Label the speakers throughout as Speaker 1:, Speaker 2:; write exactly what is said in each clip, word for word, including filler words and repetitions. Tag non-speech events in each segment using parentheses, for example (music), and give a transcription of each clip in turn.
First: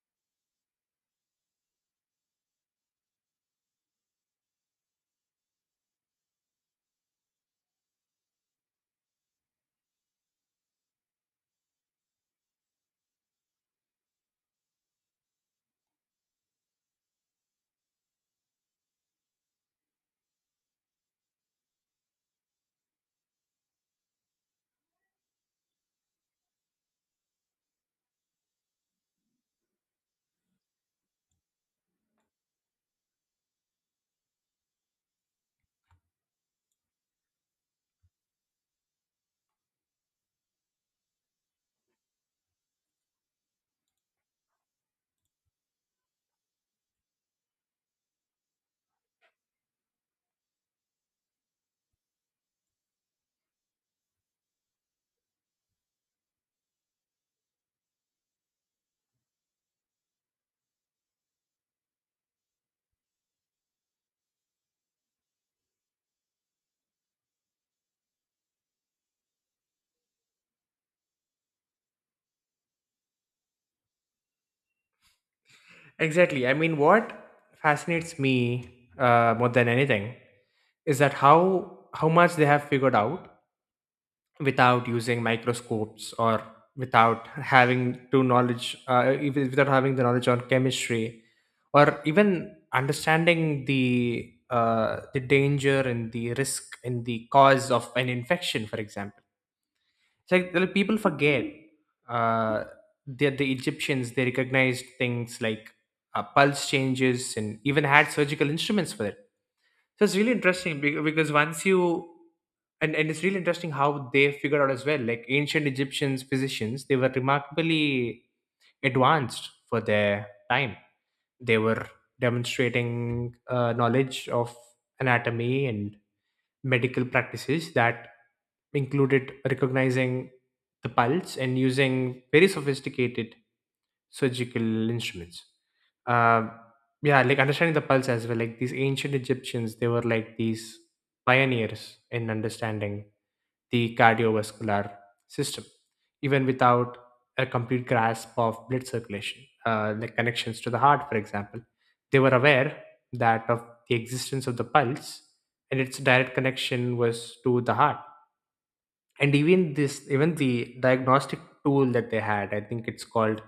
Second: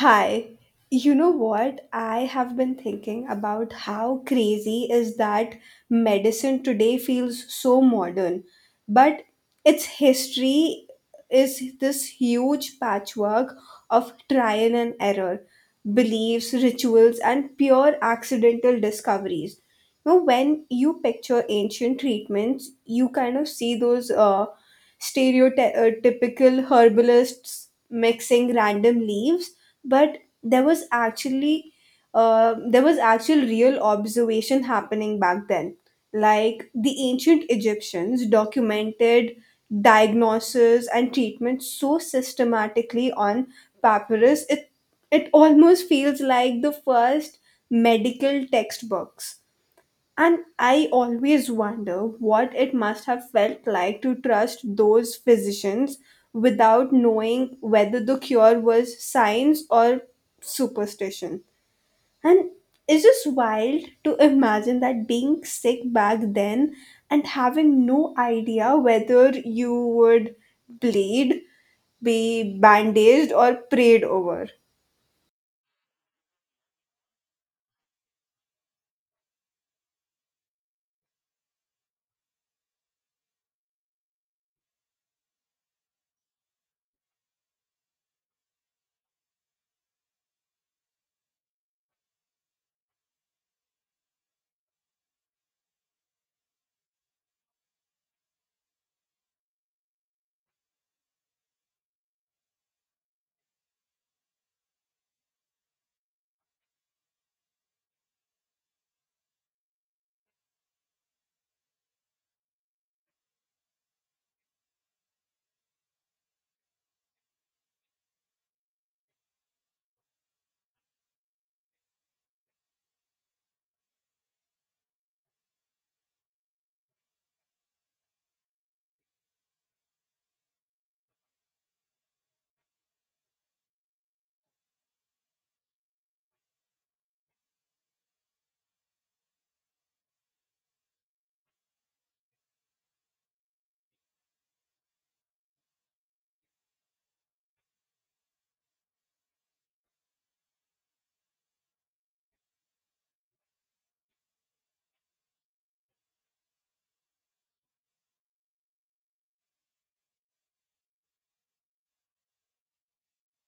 Speaker 1: Hi. You know what? I have been thinking about how crazy is that medicine today feels so modern, but its history is this huge patchwork of trial and error, beliefs, rituals, and pure accidental discoveries. Now, when you picture ancient treatments, you kind of see those uh, stereotypical herbalists mixing random leaves, but there was actually uh, there was actual real observation happening back then, like the ancient Egyptians documented diagnosis and treatment so systematically on papyrus. It it almost feels like the first medical textbooks, and I always wonder what it must have felt like to trust those physicians without knowing whether the cure was science or superstition. And it's just wild to imagine that being sick back then and having no idea whether you would bleed, be bandaged, or prayed over.
Speaker 2: Exactly. I mean, what fascinates me uh, more than anything is that how how much they have figured out without using microscopes or without having to knowledge uh, even without having the knowledge on chemistry or even understanding the uh, the danger and the risk and the cause of an infection, for example. It's like the people forget, uh, that the Egyptians, they recognized things like uh, pulse changes and even had surgical instruments for it. So it's really interesting be- because once you, and, and it's really interesting how they figured out as well. Like ancient Egyptians physicians, they were remarkably advanced for their time. They were demonstrating uh, knowledge of anatomy and medical practices that included recognizing the pulse and using very sophisticated surgical instruments. Um, yeah, like understanding the pulse as well. Like these ancient Egyptians, they were like these pioneers in understanding the cardiovascular system, even without a complete grasp of blood circulation, uh, like connections to the heart, for example. They were aware that of the existence of the pulse and its direct connection was to the heart, and even this even the diagnostic tool that they had, I think it's called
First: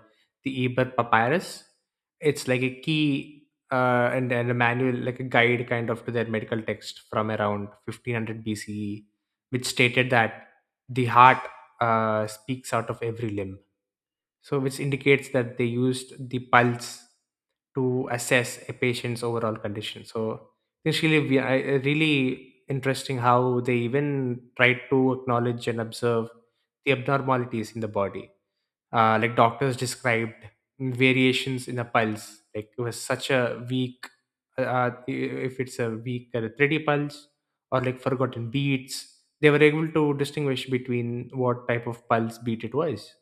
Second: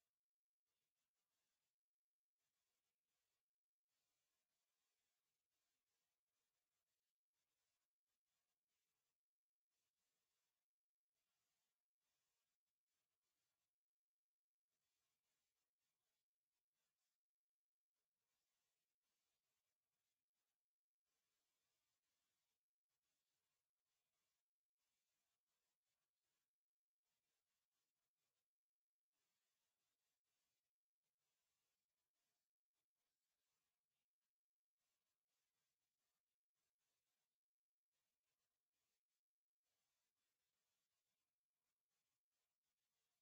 Speaker 2: the Ebirth Papyrus. It's like a key, uh, and, and a manual, like a guide kind of, to their medical text from around fifteen hundred B C E, which stated that the heart uh, speaks out of every limb, so which indicates that they used the pulse to assess a patient's overall condition. So it's really we- I- I really interesting how they even try to acknowledge and observe the abnormalities in the body. Uh, like doctors described variations in the pulse, like it was such a weak, uh, uh, if it's a weak uh, three D pulse or like forgotten beats. They were able to distinguish between what type of pulse beat it was,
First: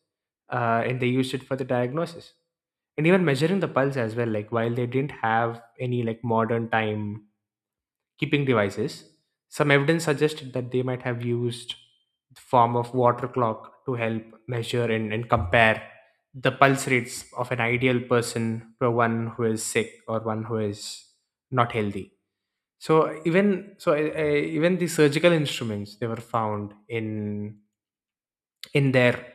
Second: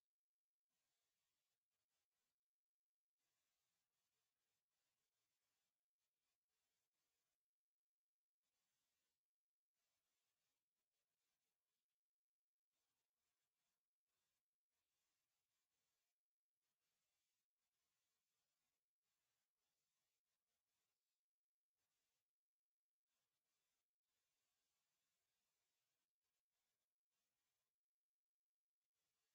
Speaker 2: uh, and they used it for the diagnosis. And even measuring the pulse as well, like while they didn't have any like modern time keeping devices, some evidence suggested that they might have used the form of water clock to help measure and, and compare the pulse rates of an ideal person to one who is sick or one who is not healthy. So even so uh, uh, even the surgical instruments, they were found in in their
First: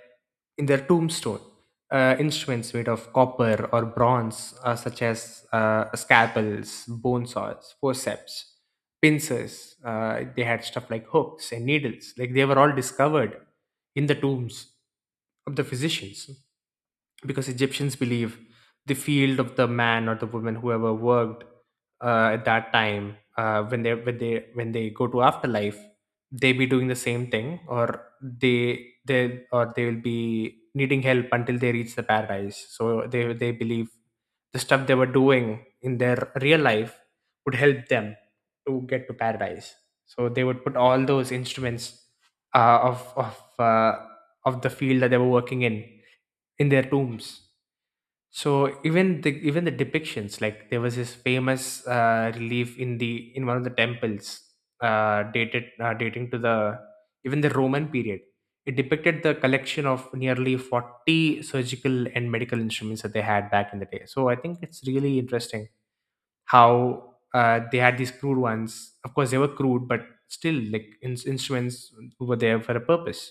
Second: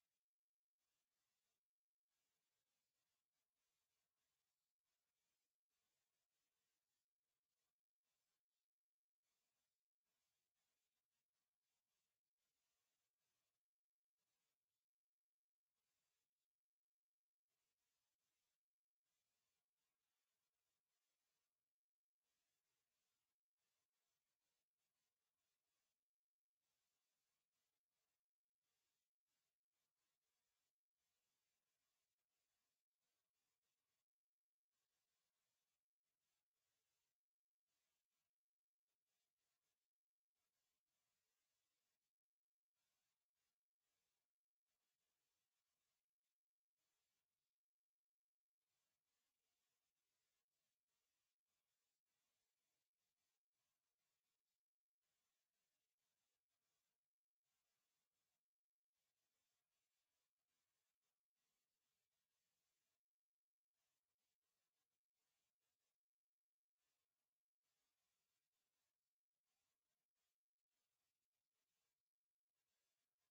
Speaker 2: in their tombstone. Uh, instruments made of copper or bronze, uh, such as uh, scalpels, bone saws, forceps, pincers. Uh, they had stuff like hooks and needles. Like they were all discovered in the tombs of the physicians, because Egyptians believe the field of the man or the woman, whoever worked uh, at that time, uh, when they when they when they go to afterlife, they be doing the same thing, or they they or they will be needing help until they reach the paradise. So they they believe the stuff they were doing in their real life would help them to get to paradise. So they would put all those instruments uh, of of uh, of the field that they were working in in their tombs. So even the even the depictions, like there was this famous uh, relief in the, in one of the temples, uh, dated uh, dating to the, even the Roman period. It depicted the collection of nearly forty surgical and medical instruments that they had back in the day. So I think it's really interesting how uh, they had these crude ones. Of course, they were crude, but still, like in- instruments were there for a purpose.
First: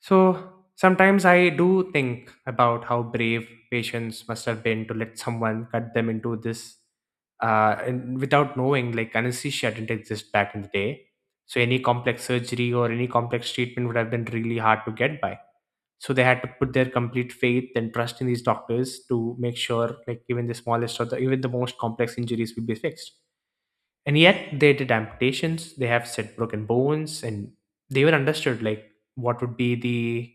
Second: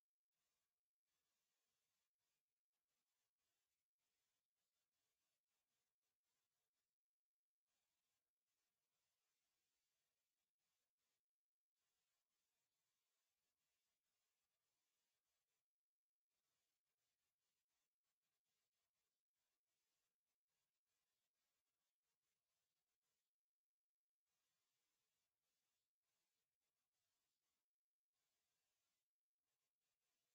Speaker 2: So sometimes I do think about how brave patients must have been to let someone cut them into this, uh, and without knowing, like anesthesia didn't exist back in the day. So any complex surgery or any complex treatment would have been really hard to get by. So they had to put their complete faith and trust in these doctors to make sure, like even the smallest or the, even the most complex injuries will be fixed. And yet they did amputations, they have set broken bones, and they even understood like what would be the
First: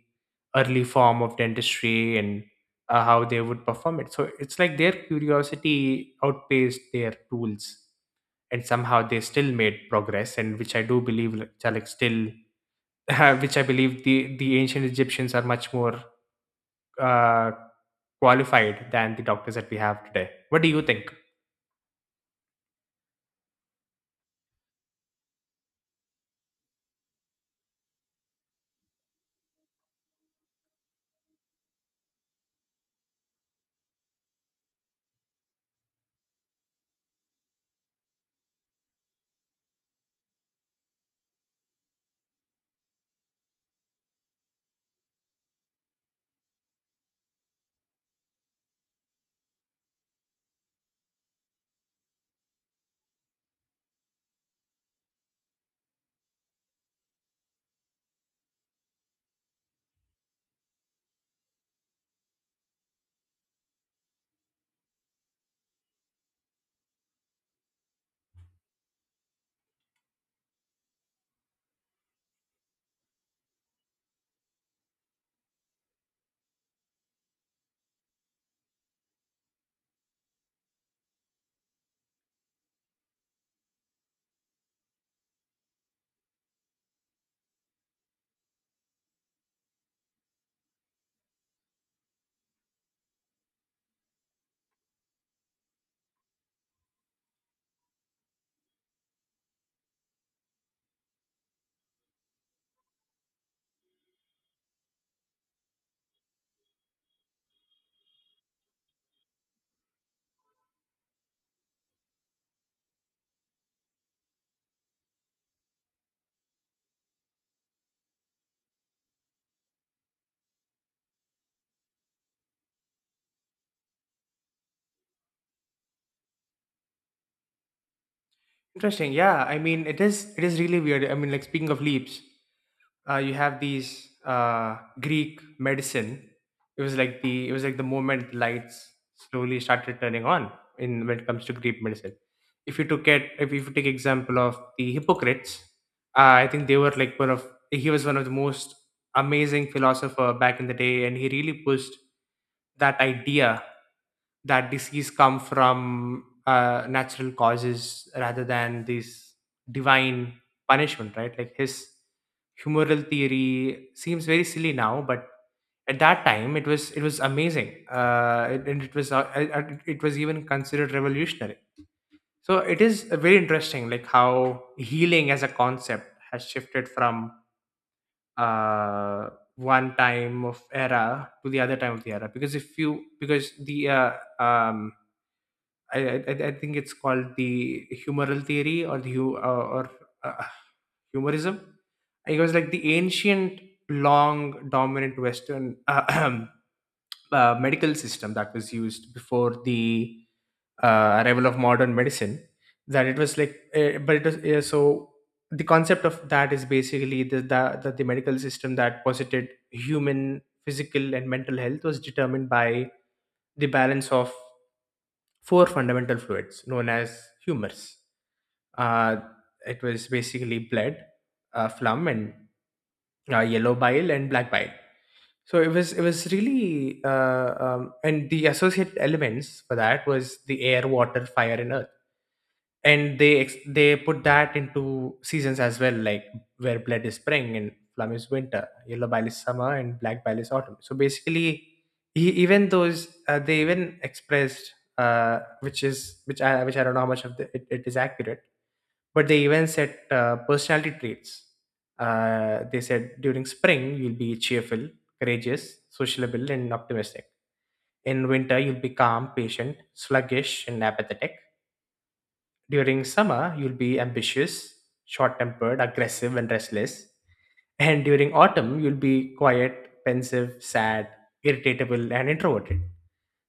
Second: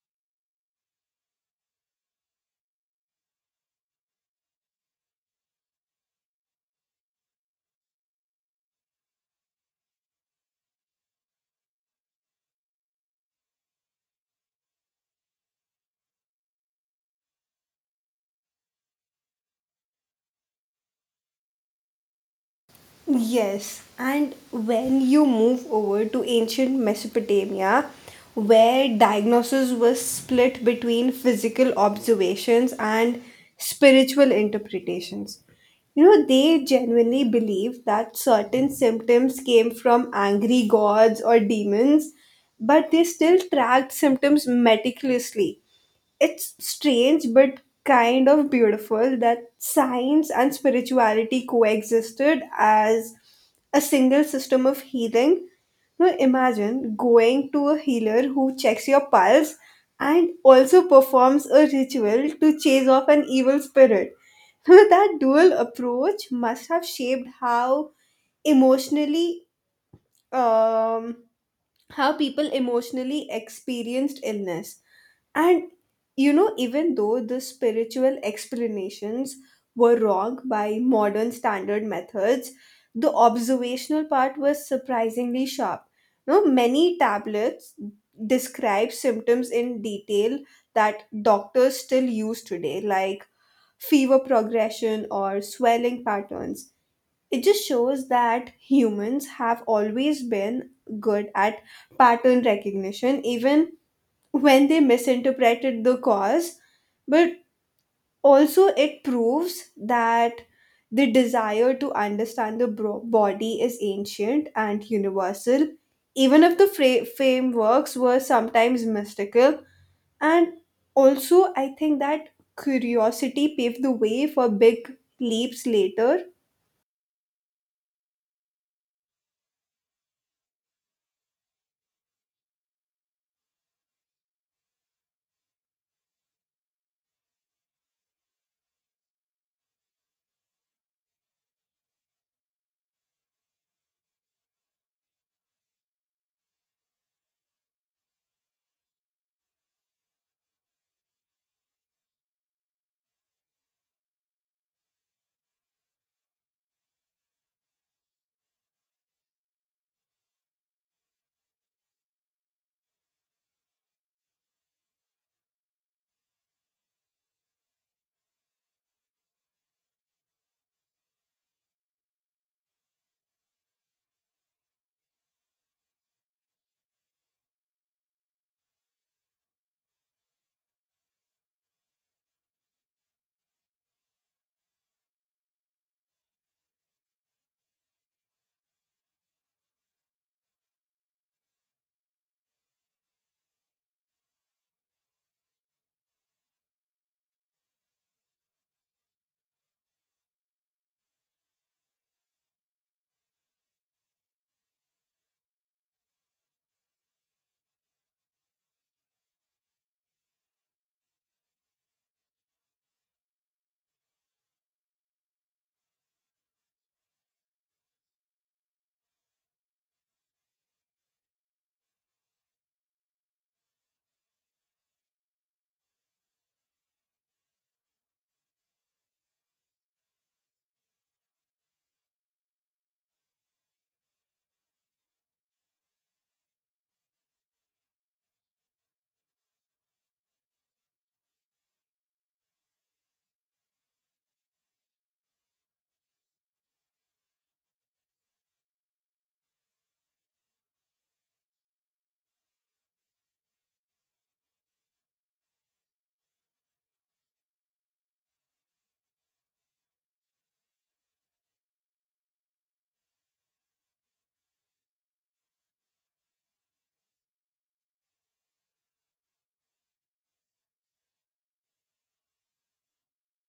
Speaker 2: early form of dentistry, and uh, how they would perform it. So it's like their curiosity outpaced their tools, and somehow they still made progress. And which I do believe, like, are like still (laughs) which I believe the the ancient Egyptians are much more uh qualified than the doctors that we have today. What do you think?
Speaker 1: Yes, and when you move over to ancient Mesopotamia, where diagnosis was split between physical observations and spiritual interpretations, you know, they genuinely believed that certain symptoms came from angry gods or demons, but they still tracked symptoms meticulously. It's strange, but kind of beautiful that science and spirituality coexisted as a single system of healing. Now imagine going to a healer who checks your pulse and also performs a ritual to chase off an evil spirit. (laughs) Now that dual approach must have shaped how emotionally um how people emotionally experienced illness. And you know, even though the spiritual explanations were wrong by modern standard methods, the observational part was surprisingly sharp. No, many tablets describe symptoms in detail that doctors still use today, like fever progression or swelling patterns. It just shows that humans have always been good at pattern recognition, even when they misinterpreted the cause, but also it proves that the desire to understand the bro- body is ancient and universal, even if the fra- frameworks were sometimes mystical. And also, I think that curiosity paved the way for big leaps later.
Speaker 2: Interesting. Yeah, I mean, it is it is really weird. I mean, like, speaking of leaps, uh, you have these uh, Greek medicine. It was like the it was like the moment lights slowly started turning on in, when it comes to Greek medicine. If you took it, if you take example of the Hippocrates, uh, I think they were like one of he was one of the most amazing philosopher back in the day, and he really pushed that idea that disease come from uh, natural causes rather than this divine punishment, right? Like his humoral theory seems very silly now, but at that time it was it was amazing. Uh, it- and it was, uh, uh, uh, it was even considered revolutionary. So it is uh, very interesting like how healing as a concept has shifted from, uh, one time of era to the other time of the era. Because if you, because the, uh, um, I, I I think it's called the humoral theory, or the hu- uh, or uh, humorism. It was like the ancient, long, dominant Western uh, (clears throat) uh, medical system that was used before the uh, arrival of modern medicine. That it was like, uh, but it was, uh, so. The concept of that is basically the, the that the medical system that posited human physical and mental health was determined by the balance of four fundamental fluids known as humors. Uh, it was basically blood, uh, phlegm, and uh, yellow bile and black bile. So it was it was really, uh, um, and the associated elements for that was the air, water, fire, and earth. And they ex- they put that into seasons as well, like where blood is spring, and plum is winter, yellow bile is summer, and black bile is autumn. So basically, e- even those, uh, they even expressed, uh, which is, which i which i don't know how much of the, it, it is accurate, but they even said, uh, personality traits. Uh, they said during spring you'll be cheerful, courageous, sociable, and optimistic. In winter you'll be calm, patient, sluggish, and apathetic. During summer, you'll be ambitious, short tempered, aggressive, and restless. And during autumn, you'll be quiet, pensive, sad, irritable, and introverted.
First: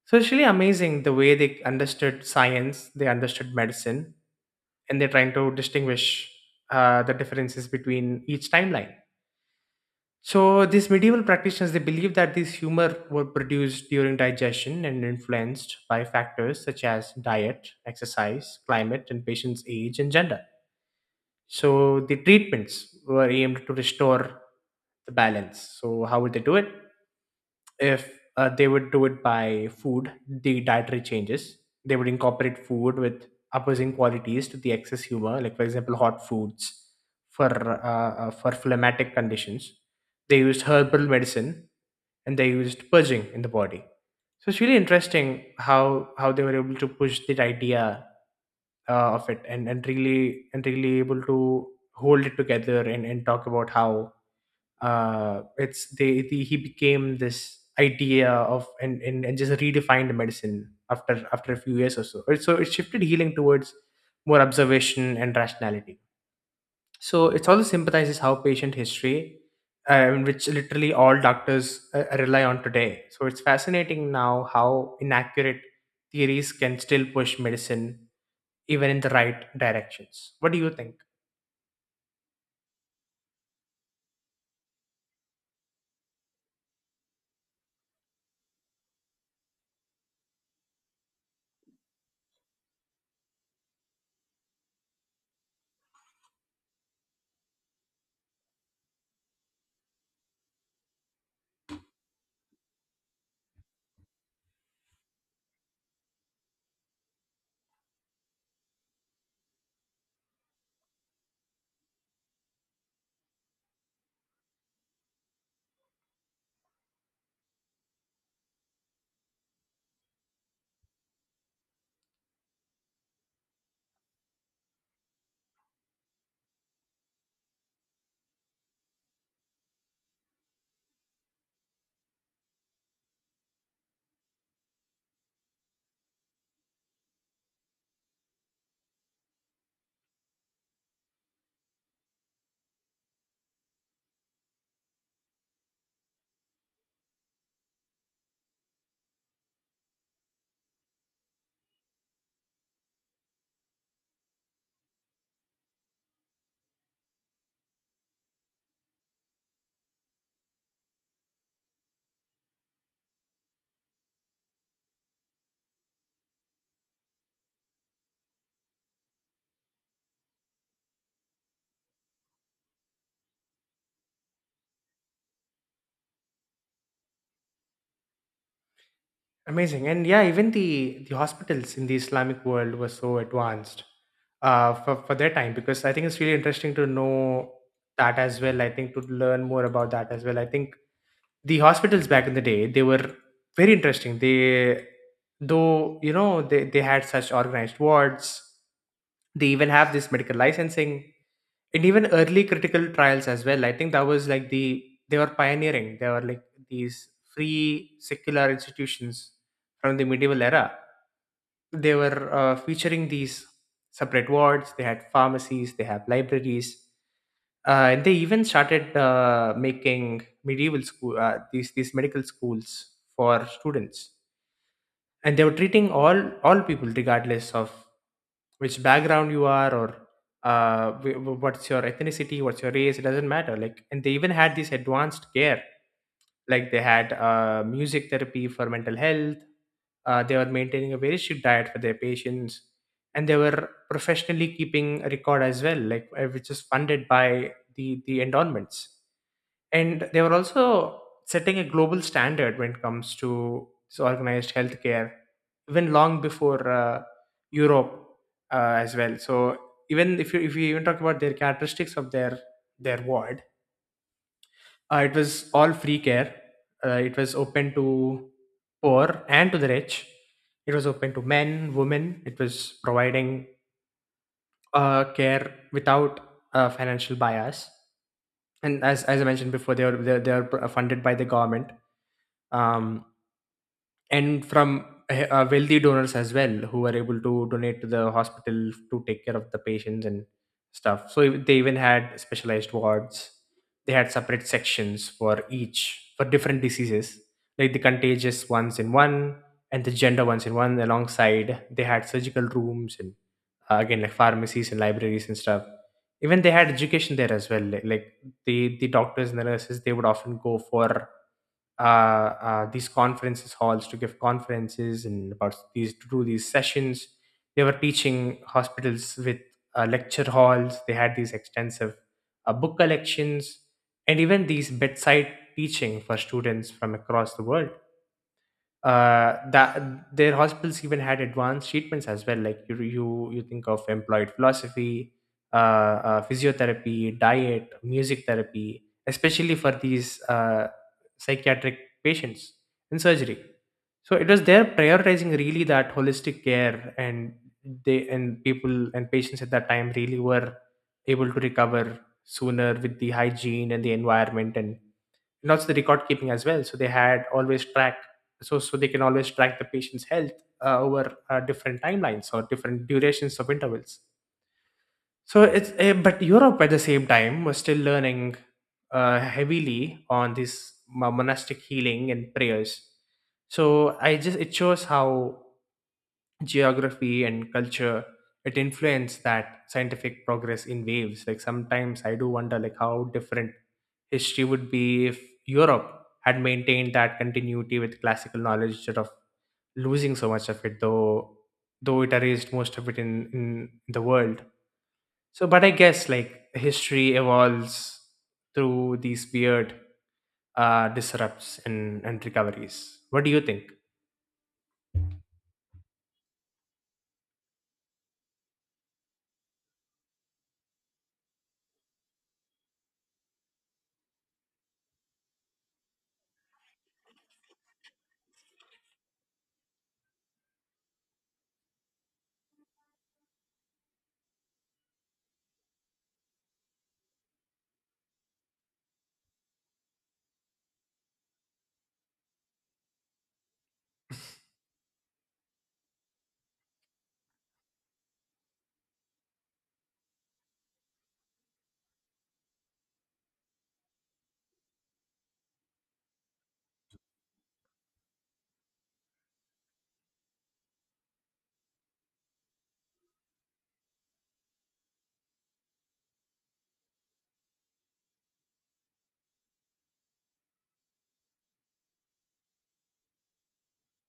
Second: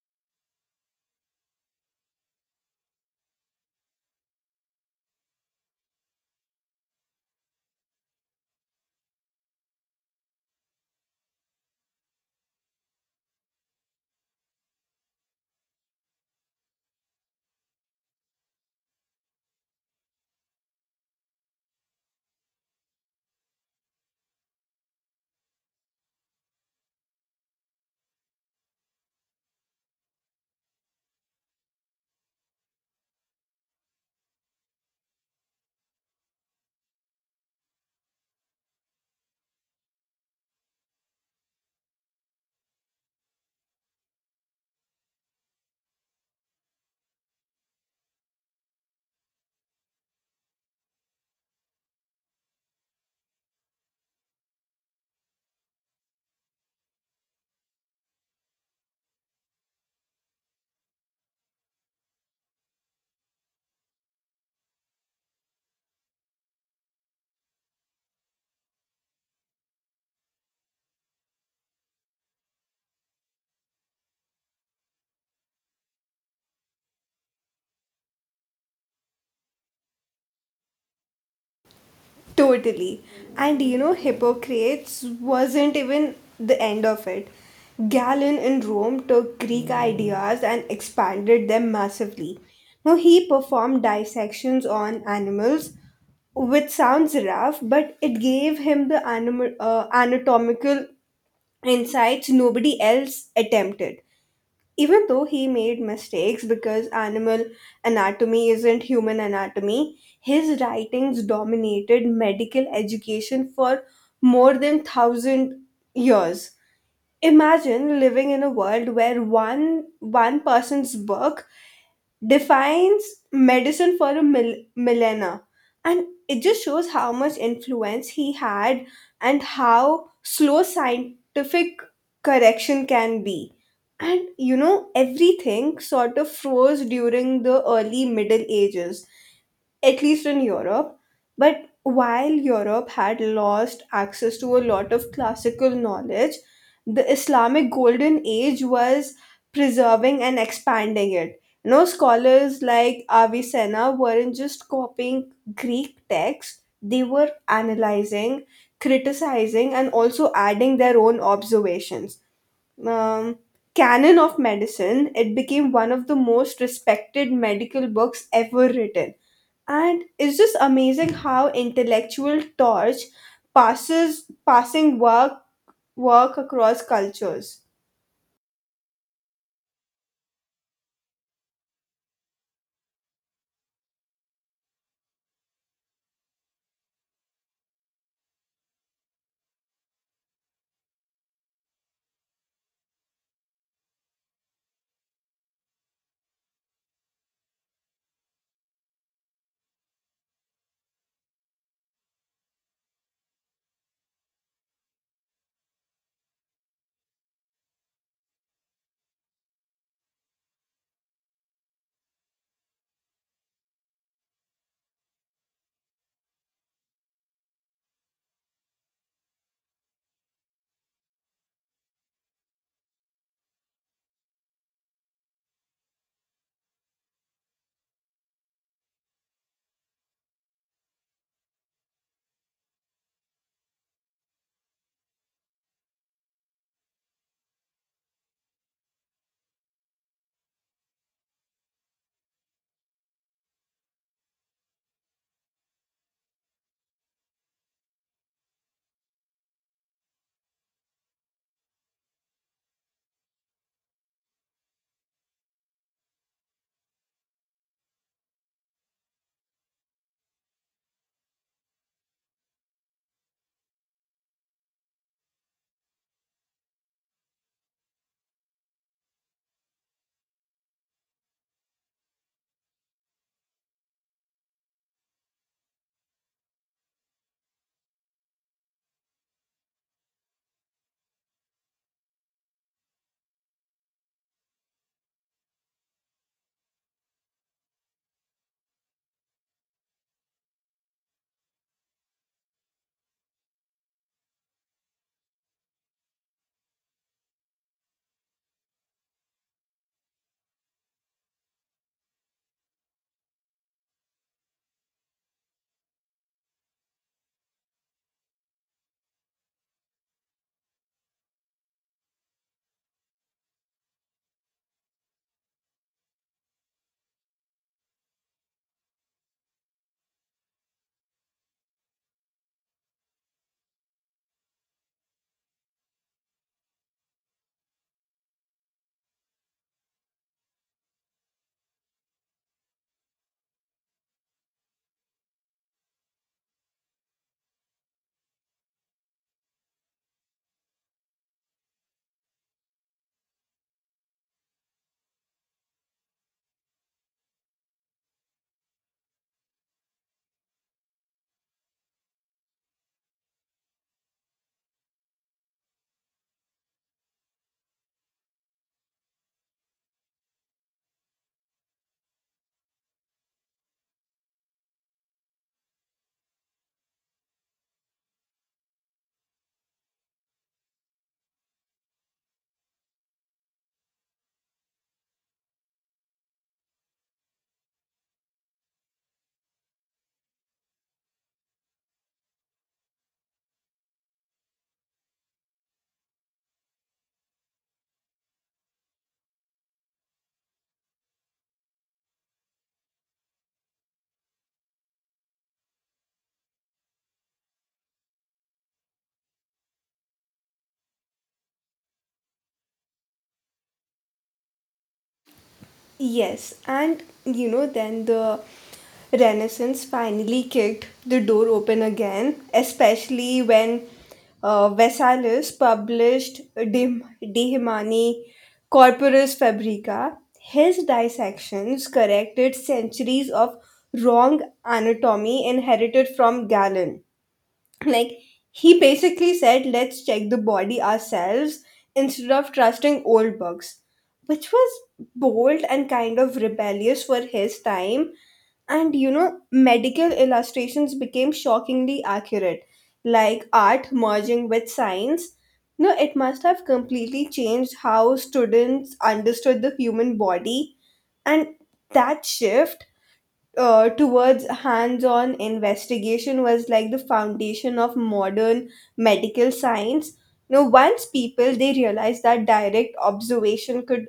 Speaker 2: So it's really amazing the way they understood science, they understood medicine, and they're trying to distinguish uh, the differences between each timeline. So these medieval practitioners, they believed that these humor were produced during digestion and influenced by factors such as diet, exercise, climate, and patient's age and gender. So the treatments were aimed to restore the balance. So how would they do it? If uh, they would do it by food, the dietary changes. They would incorporate food with opposing qualities to the excess humor, like for example, hot foods for uh, uh, for phlegmatic conditions. They used herbal medicine, and they used purging in the body. So it's really interesting how how they were able to push that idea uh, of it, and and really and really able to hold it together, and and talk about how uh it's they the, he became this idea of, and, and and just redefined medicine after after a few years or so. It- so it shifted healing towards more observation and rationality. So it also sympathizes how patient history, um, which literally all doctors uh, rely on today. So it's fascinating now how inaccurate theories can still push medicine even in the right directions. What do you think?
Speaker 1: Totally. And you know, Hippocrates wasn't even the end of it. Galen in Rome took Greek ideas and expanded them massively. Now, he performed dissections on animals, which sounds rough, but it gave him the animal, uh, anatomical insights nobody else attempted. Even though he made mistakes because animal anatomy isn't human anatomy, his writings dominated medical education for more than thousand years. Imagine living in a world where one one person's book defines medicine for a mil- millennia, and it just shows how much influence he had and how slow scientific correction can be. And you know, everything sort of froze during the early Middle Ages, at least in Europe. But while Europe had lost access to a lot of classical knowledge, the Islamic Golden Age was preserving and expanding it. You know, scholars like Avicenna weren't just copying Greek texts, they were analyzing, criticizing, and also adding their own observations. Um, Canon of Medicine, it became one of the most respected medical books ever written, and it's just amazing how intellectual torch passes passing work work across cultures.
Speaker 2: Amazing. And yeah, even the, the hospitals in the Islamic world were so advanced uh, for, for their time, because I think it's really interesting to know that as well. I think to learn more about that as well. I think the hospitals back in the day, they were very interesting. They, though, you know, they, they had such organized wards. They even have this medical licensing and even early critical trials as well. I think that was like the, they were pioneering. They were like these free secular institutions from the medieval era. They were uh, featuring these separate wards, they had pharmacies, they have libraries, uh, and they even started uh, making medieval school, uh, these these medical schools for students. And they were treating all all people regardless of which background you are, or uh, wh- wh- what's your ethnicity, what's your race, it doesn't matter. Like, and they even had this advanced care. Like they had uh, music therapy for mental health. Uh, they were maintaining a very strict diet for their patients, and they were professionally keeping a record as well, like, uh, which is funded by the the endowments. And they were also setting a global standard when it comes to this organized healthcare, even long before uh, Europe, uh, as well. So even if you if you even talk about their characteristics of their their ward, uh, it was all free care. Uh, it was open to poor and to the rich, it was open to men, women. It was providing uh, care without uh, financial bias. And as, as I mentioned before, they are they are they are funded by the government, um, and from eh, uh, wealthy donors as well, who were able to donate to the hospital to take care of the patients and stuff. So ev- they even had specialized wards. They had separate sections for each, for different diseases, like the contagious ones in one and the gender ones in one. Alongside, they had surgical rooms and, uh, again, like pharmacies and libraries and stuff. Even they had education there as well, like, like the the doctors and the nurses, they would often go for uh, uh, these conferences halls to give conferences and about these to do these sessions. They were teaching hospitals with uh, lecture halls. They had these extensive uh, book collections and even these bedside teaching for students from across the world. Uh, that their hospitals even had advanced treatments as well. Like you, you, you think of employed philosophy, uh, uh, physiotherapy, diet, music therapy, especially for these uh, psychiatric patients in surgery. So it was there prioritizing really that holistic care, and they and people and patients at that time really were able to recover sooner with the hygiene and the environment and and also the record keeping as well. So they had always track, so so they can always track the patient's health uh, over uh, different timelines or different durations of intervals. So it's uh, but Europe at the same time was still learning uh, heavily on this mo- monastic healing and prayers. So I just, it shows how geography and culture, it influenced that scientific progress in waves. Like sometimes I do wonder, like, how different history would be if Europe had maintained that continuity with classical knowledge instead of losing so much of it, though though it erased most of it in, in the world. So but I guess like history evolves through these weird uh, disrupts and, and recoveries. What do you think?
Speaker 1: Yes, and you know then the Renaissance finally kicked the door open again, especially when uh, Vesalius published De, De Humani Corporis Fabrica. His dissections corrected centuries of wrong anatomy inherited from Galen. Like, he basically said, let's check the body ourselves instead of trusting old books, which was bold and kind of rebellious for his time. And you know, medical illustrations became shockingly accurate, like art merging with science. No, it must have completely changed how students understood the human body. And that shift uh, towards hands-on investigation was like the foundation of modern medical science. You know, once people they realized that direct observation could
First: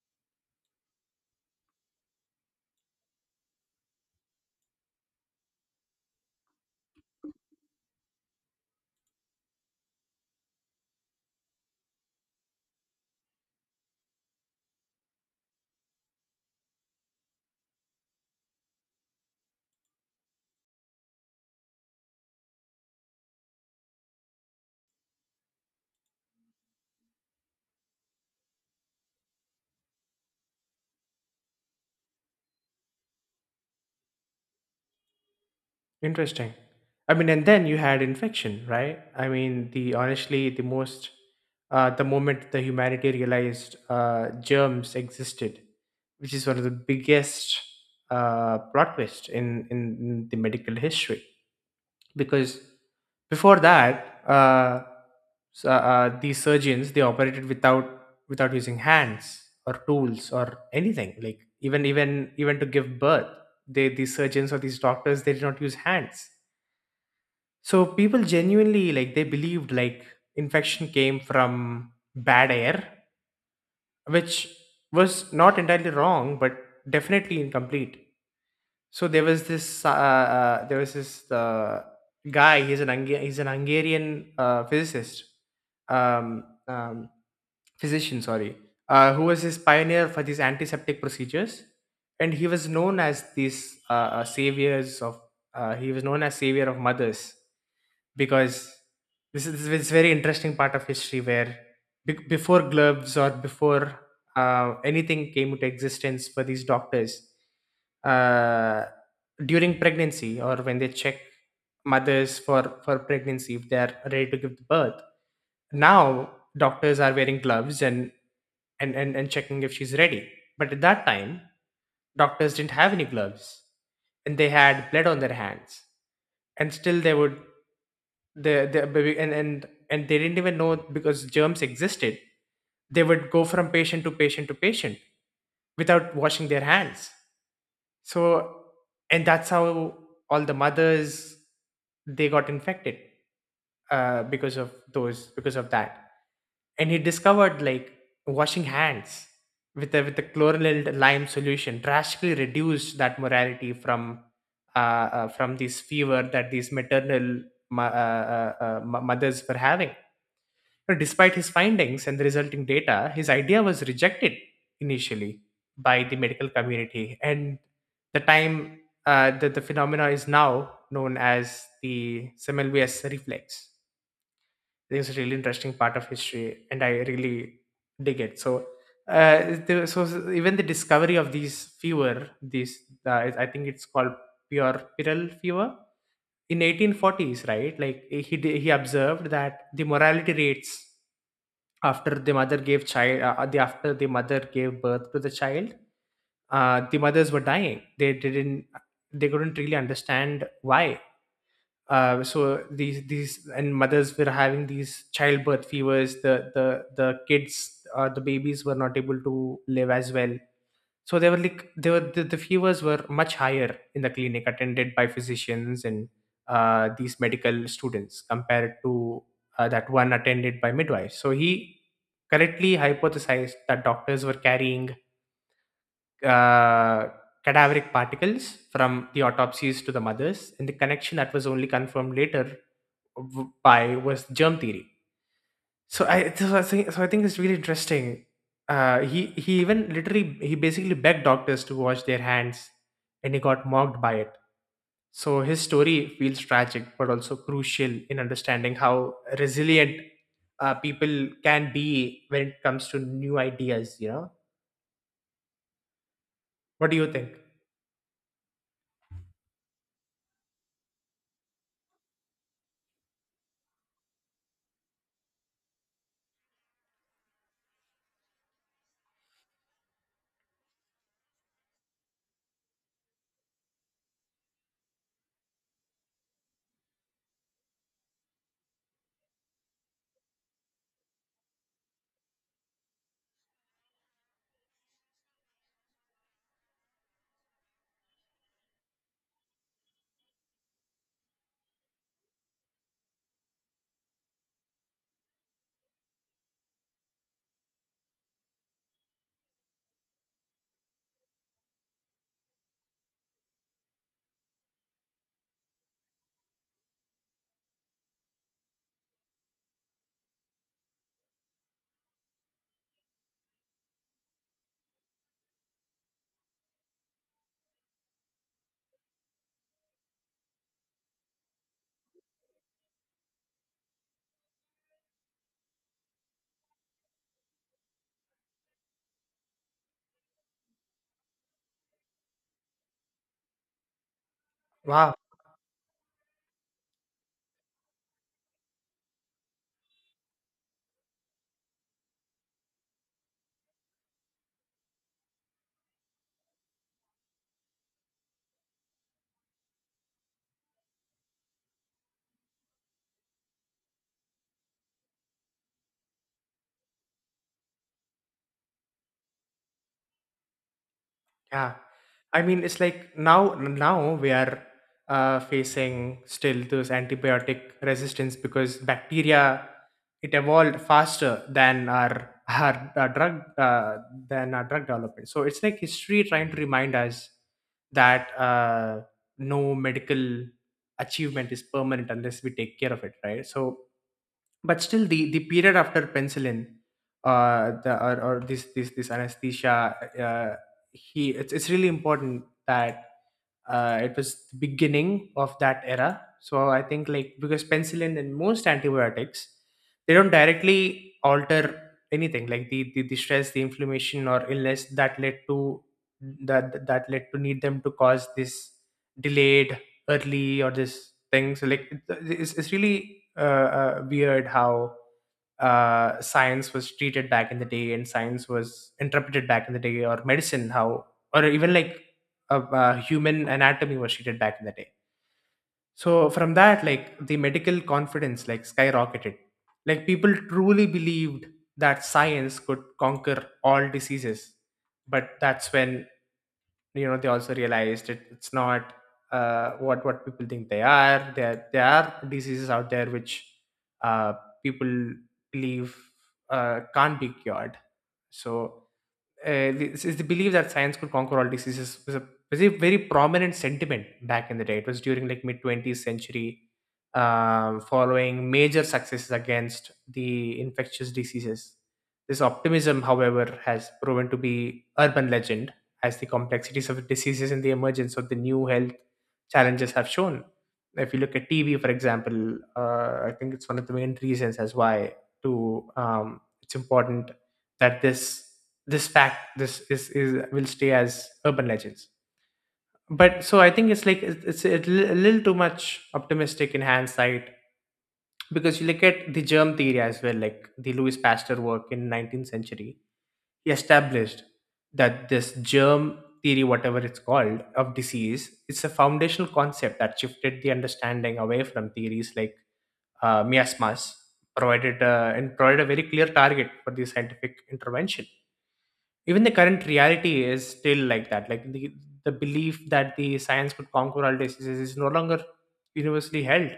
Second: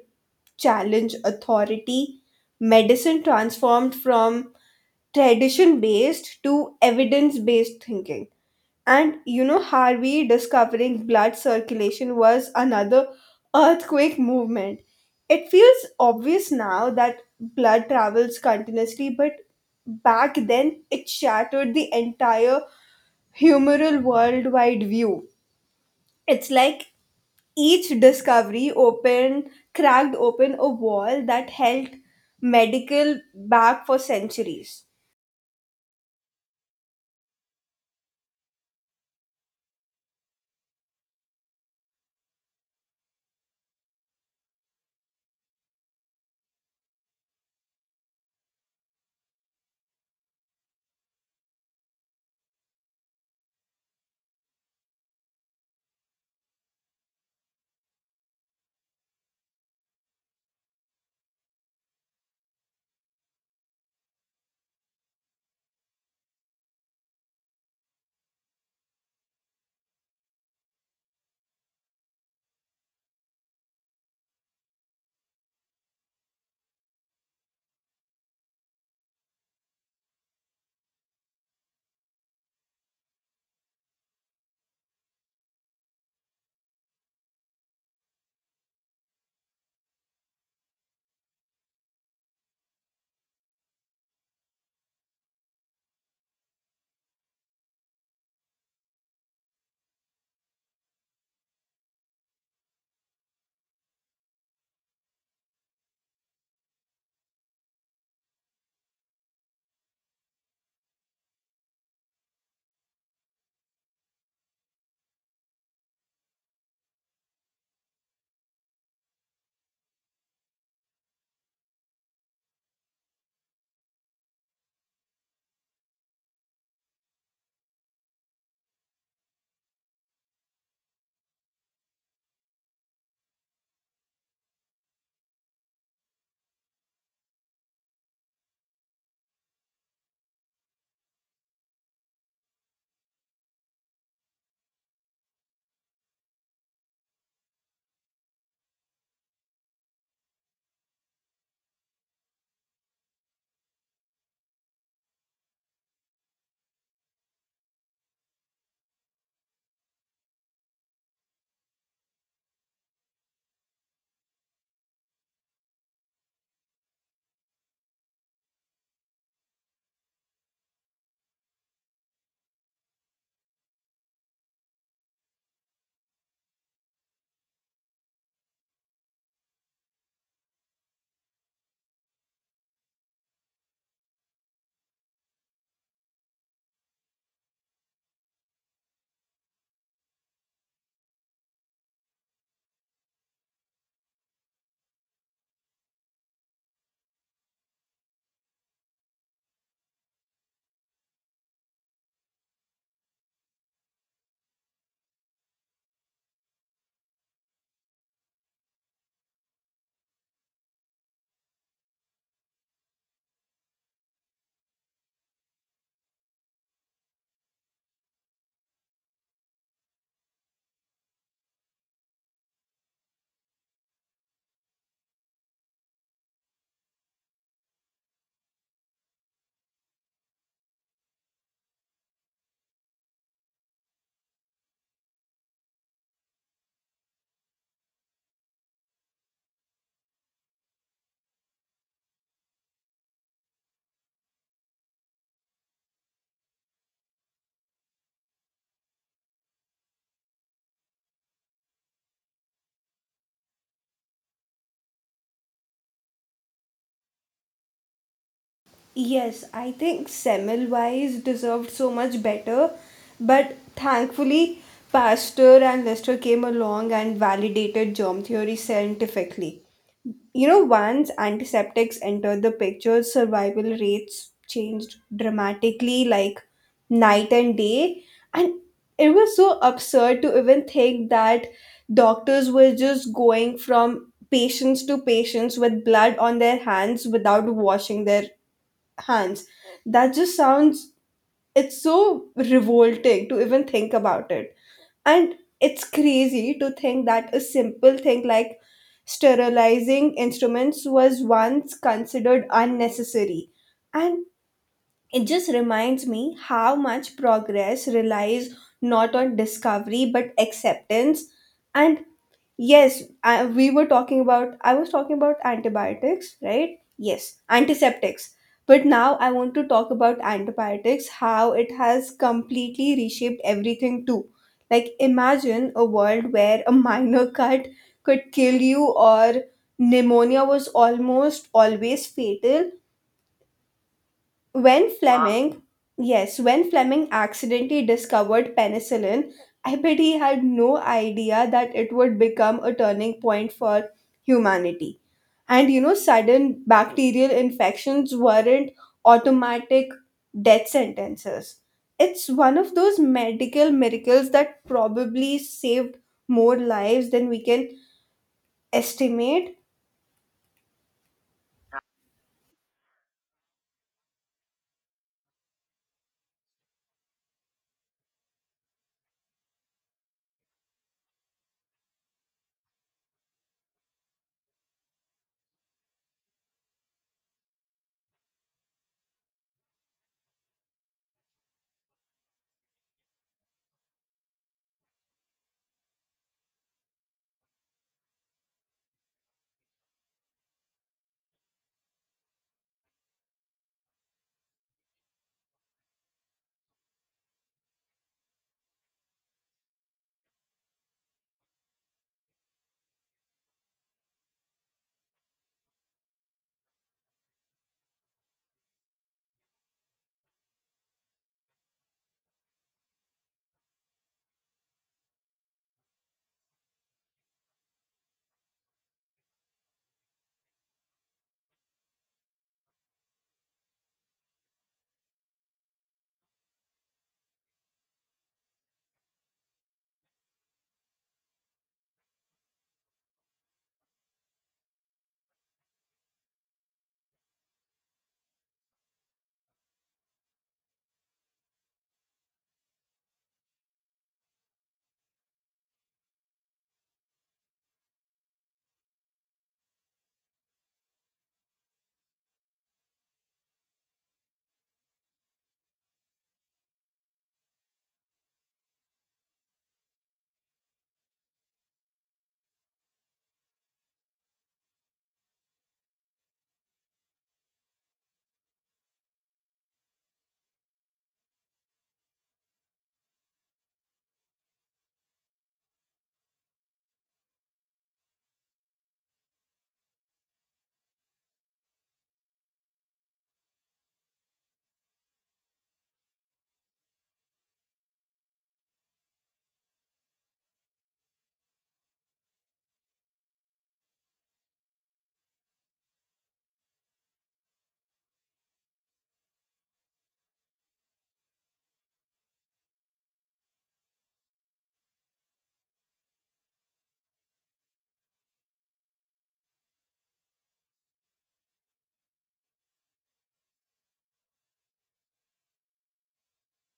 Speaker 1: challenge authority, medicine transformed from tradition-based to evidence-based thinking. And you know, Harvey discovering blood circulation was another earthquake movement. It feels obvious now that blood travels continuously, but back then it shattered the entire humoral worldwide view. It's like each discovery opened, cracked open a wall that held medical back for centuries.
Speaker 2: Interesting. I mean, and then you had infection, right? I mean, the honestly, the most, uh, the moment the humanity realized uh, germs existed, which is one of the biggest uh, plot twists in, in in the medical history. Because before that, uh, s- uh, uh, these surgeons, they operated without, without using hands or tools or anything. Like even even even to give birth, they, these surgeons or these doctors, they did not use hands. So people genuinely, like, they believed like infection came from bad air, which was not entirely wrong, but definitely incomplete. So there was this uh, uh, there was this uh, guy. He's an Hunga- he's an Hungarian uh, physicist, um, um, physician. Sorry, uh, who was his pioneer for these antiseptic procedures, and he was known as these uh, uh, saviors of. Uh, he was known as savior of mothers, because this is this is very interesting part of history where be- before gloves or before uh, anything came into existence for these doctors, uh, during pregnancy, or when they check mothers for for pregnancy, if they are ready to give birth. Now doctors are wearing gloves and and and, and checking if she's ready, but at that time doctors didn't have any gloves, and they had blood on their hands, and still they would the the baby and and and they didn't even know because germs existed. They would go from patient to patient to patient without washing their hands. So, and that's how all the mothers, they got infected, uh, because of those because of that. And he discovered like washing hands with the, with the chlorylated lime solution drastically reduced that mortality from uh, uh, from this fever that these maternal mo- uh, uh, uh, mo- mothers were having. Despite his findings and the resulting data, his idea was rejected initially by the medical community. And the time uh, that the phenomena is now known as the Semmelweis reflex. This is a really interesting part of history, and I really dig it. So, uh, the, so even the discovery of these fever, these, uh, I think it's called puerperal fever in eighteen forties, right? Like he he observed that the mortality rates after the mother gave child, uh, the after the mother gave birth to the child, uh, the mothers were dying, they didn't, they couldn't really understand why. Uh, so these these and mothers were having these childbirth fevers, the the the kids, uh, the babies were not able to live as well. So they were like, they were the, the fevers were much higher in the clinic attended by physicians and uh, these medical students compared to uh, that one attended by midwives. So he correctly hypothesized that doctors were carrying uh, cadaveric particles from the autopsies to the mothers, and the connection that was only confirmed later w- by was germ theory. So I so I think so I think it's really interesting. Uh, he he even literally, he basically begged doctors to wash their hands, and he got mocked by it. So his story feels tragic, but also crucial in understanding how resilient uh, people can be when it comes to new ideas. You know, what do you think?
Speaker 1: Yes, I think Semmelweis deserved so much better, but thankfully, Pasteur and Lister came along and validated germ theory scientifically. You know, once antiseptics entered the picture, survival rates changed dramatically, like night and day. And it was so absurd to even think that doctors were just going from patients to patients with blood on their hands without washing their hands. That just sounds, it's so revolting to even think about it. And it's crazy to think that a simple thing like sterilizing instruments was once considered unnecessary. And it just reminds me how much progress relies not on discovery but acceptance. And yes, I, we were talking about, I was talking about antibiotics, right? Yes, antiseptics. But now I want to talk about antibiotics, how it has completely reshaped everything too. Like, imagine a world where a (laughs) minor cut could kill you, or pneumonia was almost always fatal, when Wow.
Speaker 2: Wow.
Speaker 1: Fleming, yes, when Fleming accidentally discovered penicillin, I bet he had no idea that it would become a turning point for humanity. And you know, sudden bacterial infections weren't automatic death sentences. It's one of those medical miracles that probably saved more lives than we can estimate.
Speaker 2: Yeah, I mean, it's like now now we are uh, facing still those antibiotic resistance, because bacteria, it evolved faster than our (laughs) our, our drug, uh, than our drug development. So it's like history trying to remind us that uh, no medical achievement is permanent unless we take care of it, right? So but still the the period after penicillin, uh the, or, or this this this anesthesia, uh he it's, it's really important that uh, it was the beginning of that era. So I think like, because penicillin and most antibiotics, they don't directly alter anything like the, the, the stress, the inflammation or illness that led to that that led to need them to cause this delayed, early or this thing. So like it- it's, it's really uh, uh, weird how, uh, science was treated back in the day, and science was interpreted back in the day, or medicine how, or even like of uh, human anatomy was treated back in the day. So from that, like the medical confidence like skyrocketed. Like people truly believed that science could conquer all diseases. But that's when, you know, they also realized it, it's not uh, what what people think they are. there there are diseases out there which, uh, people believe uh, can't be cured. So, uh, this is the belief that science could conquer all diseases was a, was a very prominent sentiment back in the day. It was during like mid twentieth century, um, following major successes against the infectious diseases. This optimism, however, has proven to be urban legend as the complexities of diseases and the emergence of the new health challenges have shown. If you look at T B, for example, uh, I think it's one of the main reasons as why to um, it's important that this this fact, this is, is will stay as urban legends. But so I think it's like it's, it's a li- a little too much optimistic in hindsight, because you look at the germ theory as well, like the Louis Pasteur work in nineteenth century. He established that this germ theory, whatever it's called, of disease, it's a foundational concept that shifted the understanding away from theories like uh, miasmas provided uh, and provided a very clear target for the scientific intervention. Even the current reality is still like that, like the, the belief that the science could conquer all diseases is no longer universally held.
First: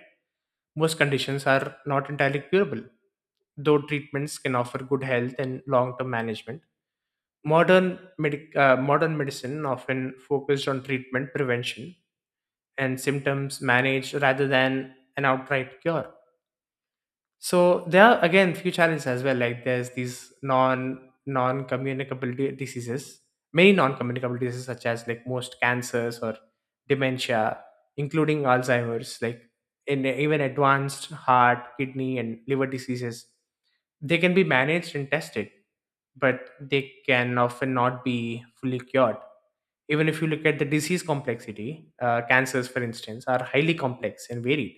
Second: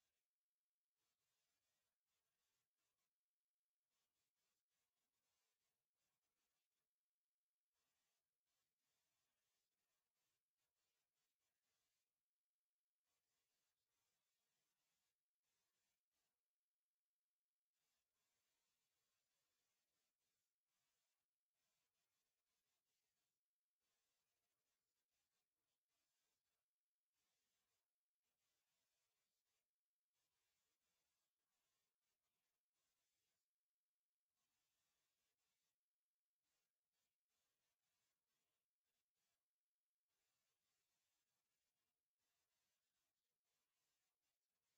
Speaker 2: Most conditions are not entirely curable, though treatments can offer good health and long-term management. Modern medic uh, modern medicine often focused on treatment, prevention, and symptoms managed rather than an outright cure. So there are again few challenges as well. Like there's these non non communicable diseases, many non communicable diseases such as like most cancers or dementia, including Alzheimer's. Like in even advanced heart, kidney, and liver diseases, they can be managed and tested, but they can often not be fully cured. Even if you look at the disease complexity, uh, cancers, for instance, are highly complex and varied,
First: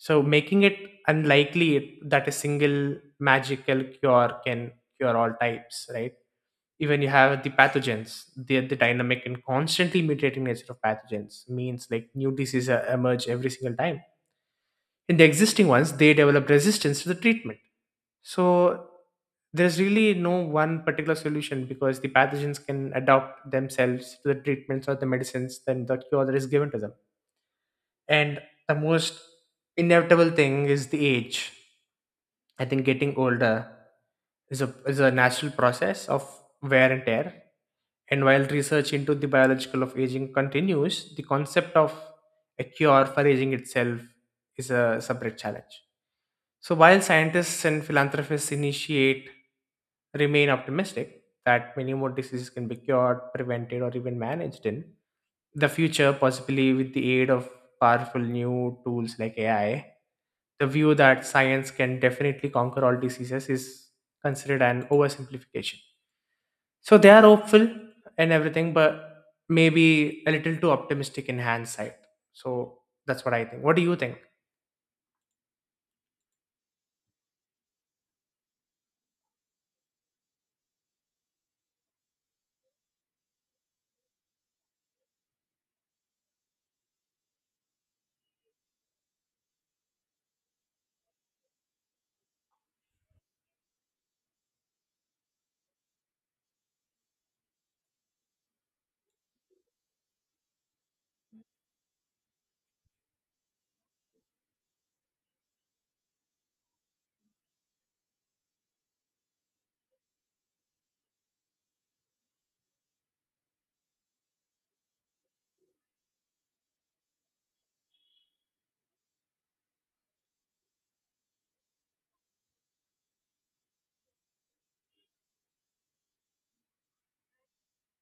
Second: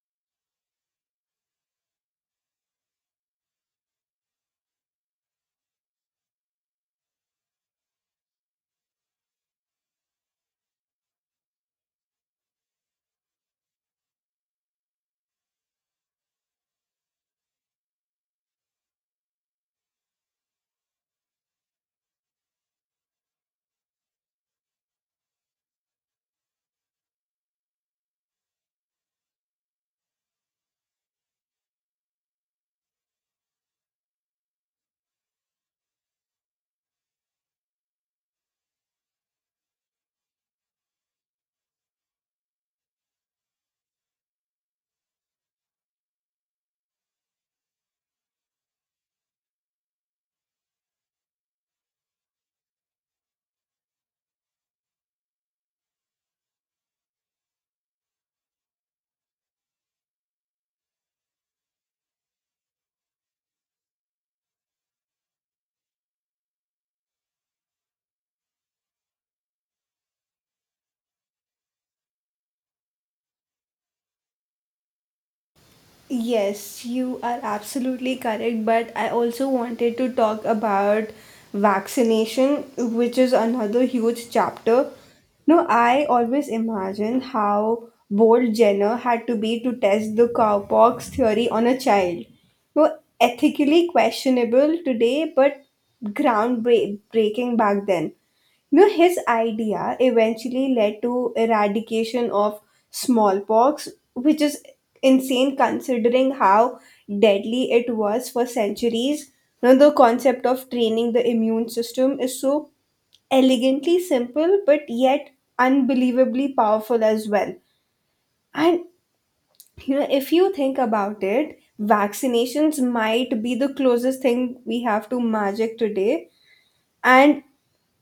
Speaker 2: so making it unlikely that a single magical cure can cure all types, right? Even you have the pathogens, the, the dynamic and constantly mutating nature of pathogens means like new diseases uh, emerge every single time. In the existing ones, they develop resistance to the treatment. So there's really no one particular solution because the pathogens can adapt themselves to the treatments or the medicines than the cure that is given to them. And the most inevitable thing is the age. I think getting older is a is a natural process of wear and tear. And while research into the biological of aging continues, the concept of a cure for aging itself is a separate challenge. So while scientists and philanthropists initiate remain optimistic that many more diseases can be cured, prevented, or even managed in, the future, possibly with the aid of powerful new tools like A I, the view that science can definitely conquer all diseases is considered an oversimplification. So they are hopeful and everything, but maybe a little too optimistic in hindsight. So that's what I think. What do you think?
Speaker 1: Yes, you are absolutely correct, but I also wanted to talk about vaccination, which is another huge chapter. No, I always imagine how bold Jenner had to be to test the cowpox theory on a child. No, ethically questionable today, but groundbreaking back then. You know, his idea eventually led to eradication of smallpox, which is insane considering how deadly it was for centuries. You know, the concept of training the immune system is so elegantly simple, but yet unbelievably powerful as well. And you know, if you think about it, vaccinations might be the closest thing we have to magic today. and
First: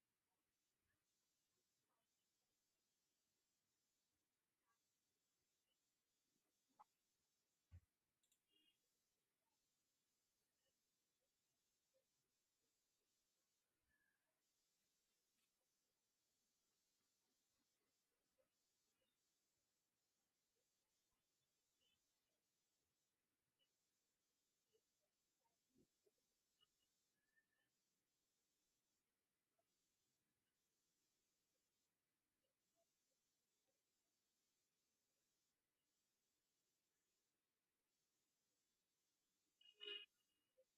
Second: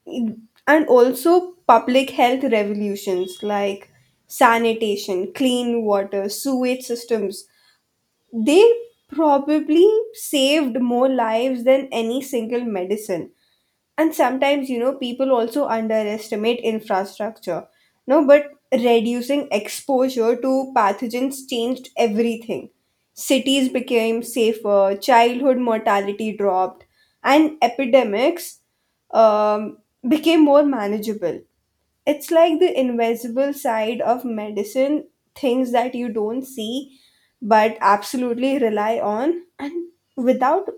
Speaker 1: and also public health revolutions like sanitation, clean water, sewage systems. They probably saved more lives than any single medicine, and sometimes you know people also underestimate infrastructure. No, but reducing exposure to pathogens changed everything. Cities became safer, childhood mortality dropped, and epidemics um, became more manageable. It's like the invisible side of medicine, things that you don't see but absolutely rely on. And without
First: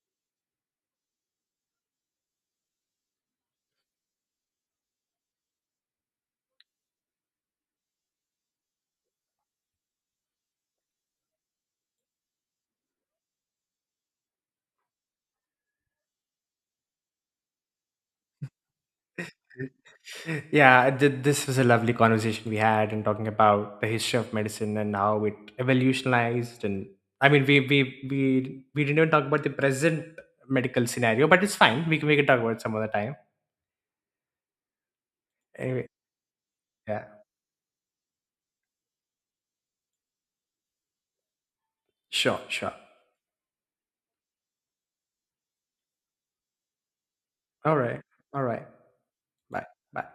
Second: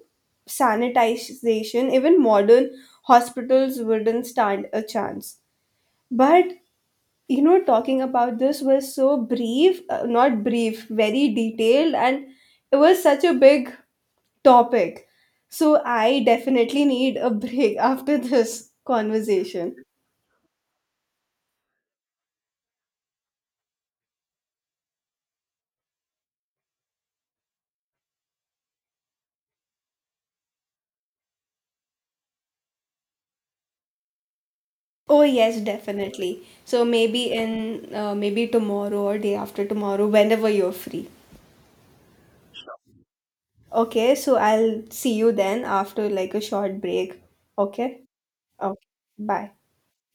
Speaker 1: sanitization, even modern hospitals wouldn't stand a chance. But you know, talking about this was so brief, uh, not brief, very detailed, and it was such a big topic. So I definitely need a break (laughs) after this conversation.
Speaker 2: (laughs) Yeah, th- this was a lovely conversation we had, and talking about the history of medicine and how it evolutionized. And I mean, we we we we didn't even talk about the present medical scenario, but it's fine. We can we can talk about it some other time.
Speaker 1: Oh yes,
Speaker 2: Anyway,
Speaker 1: definitely. So
Speaker 2: yeah,
Speaker 1: maybe in uh, maybe tomorrow or day after tomorrow, whenever you're free.
Speaker 2: sure, sure.
Speaker 1: Okay, so I'll see you then after like a short break.
Speaker 2: All right,
Speaker 1: Okay?
Speaker 2: all right.
Speaker 1: Okay. Bye.
Speaker 2: Bye, bye.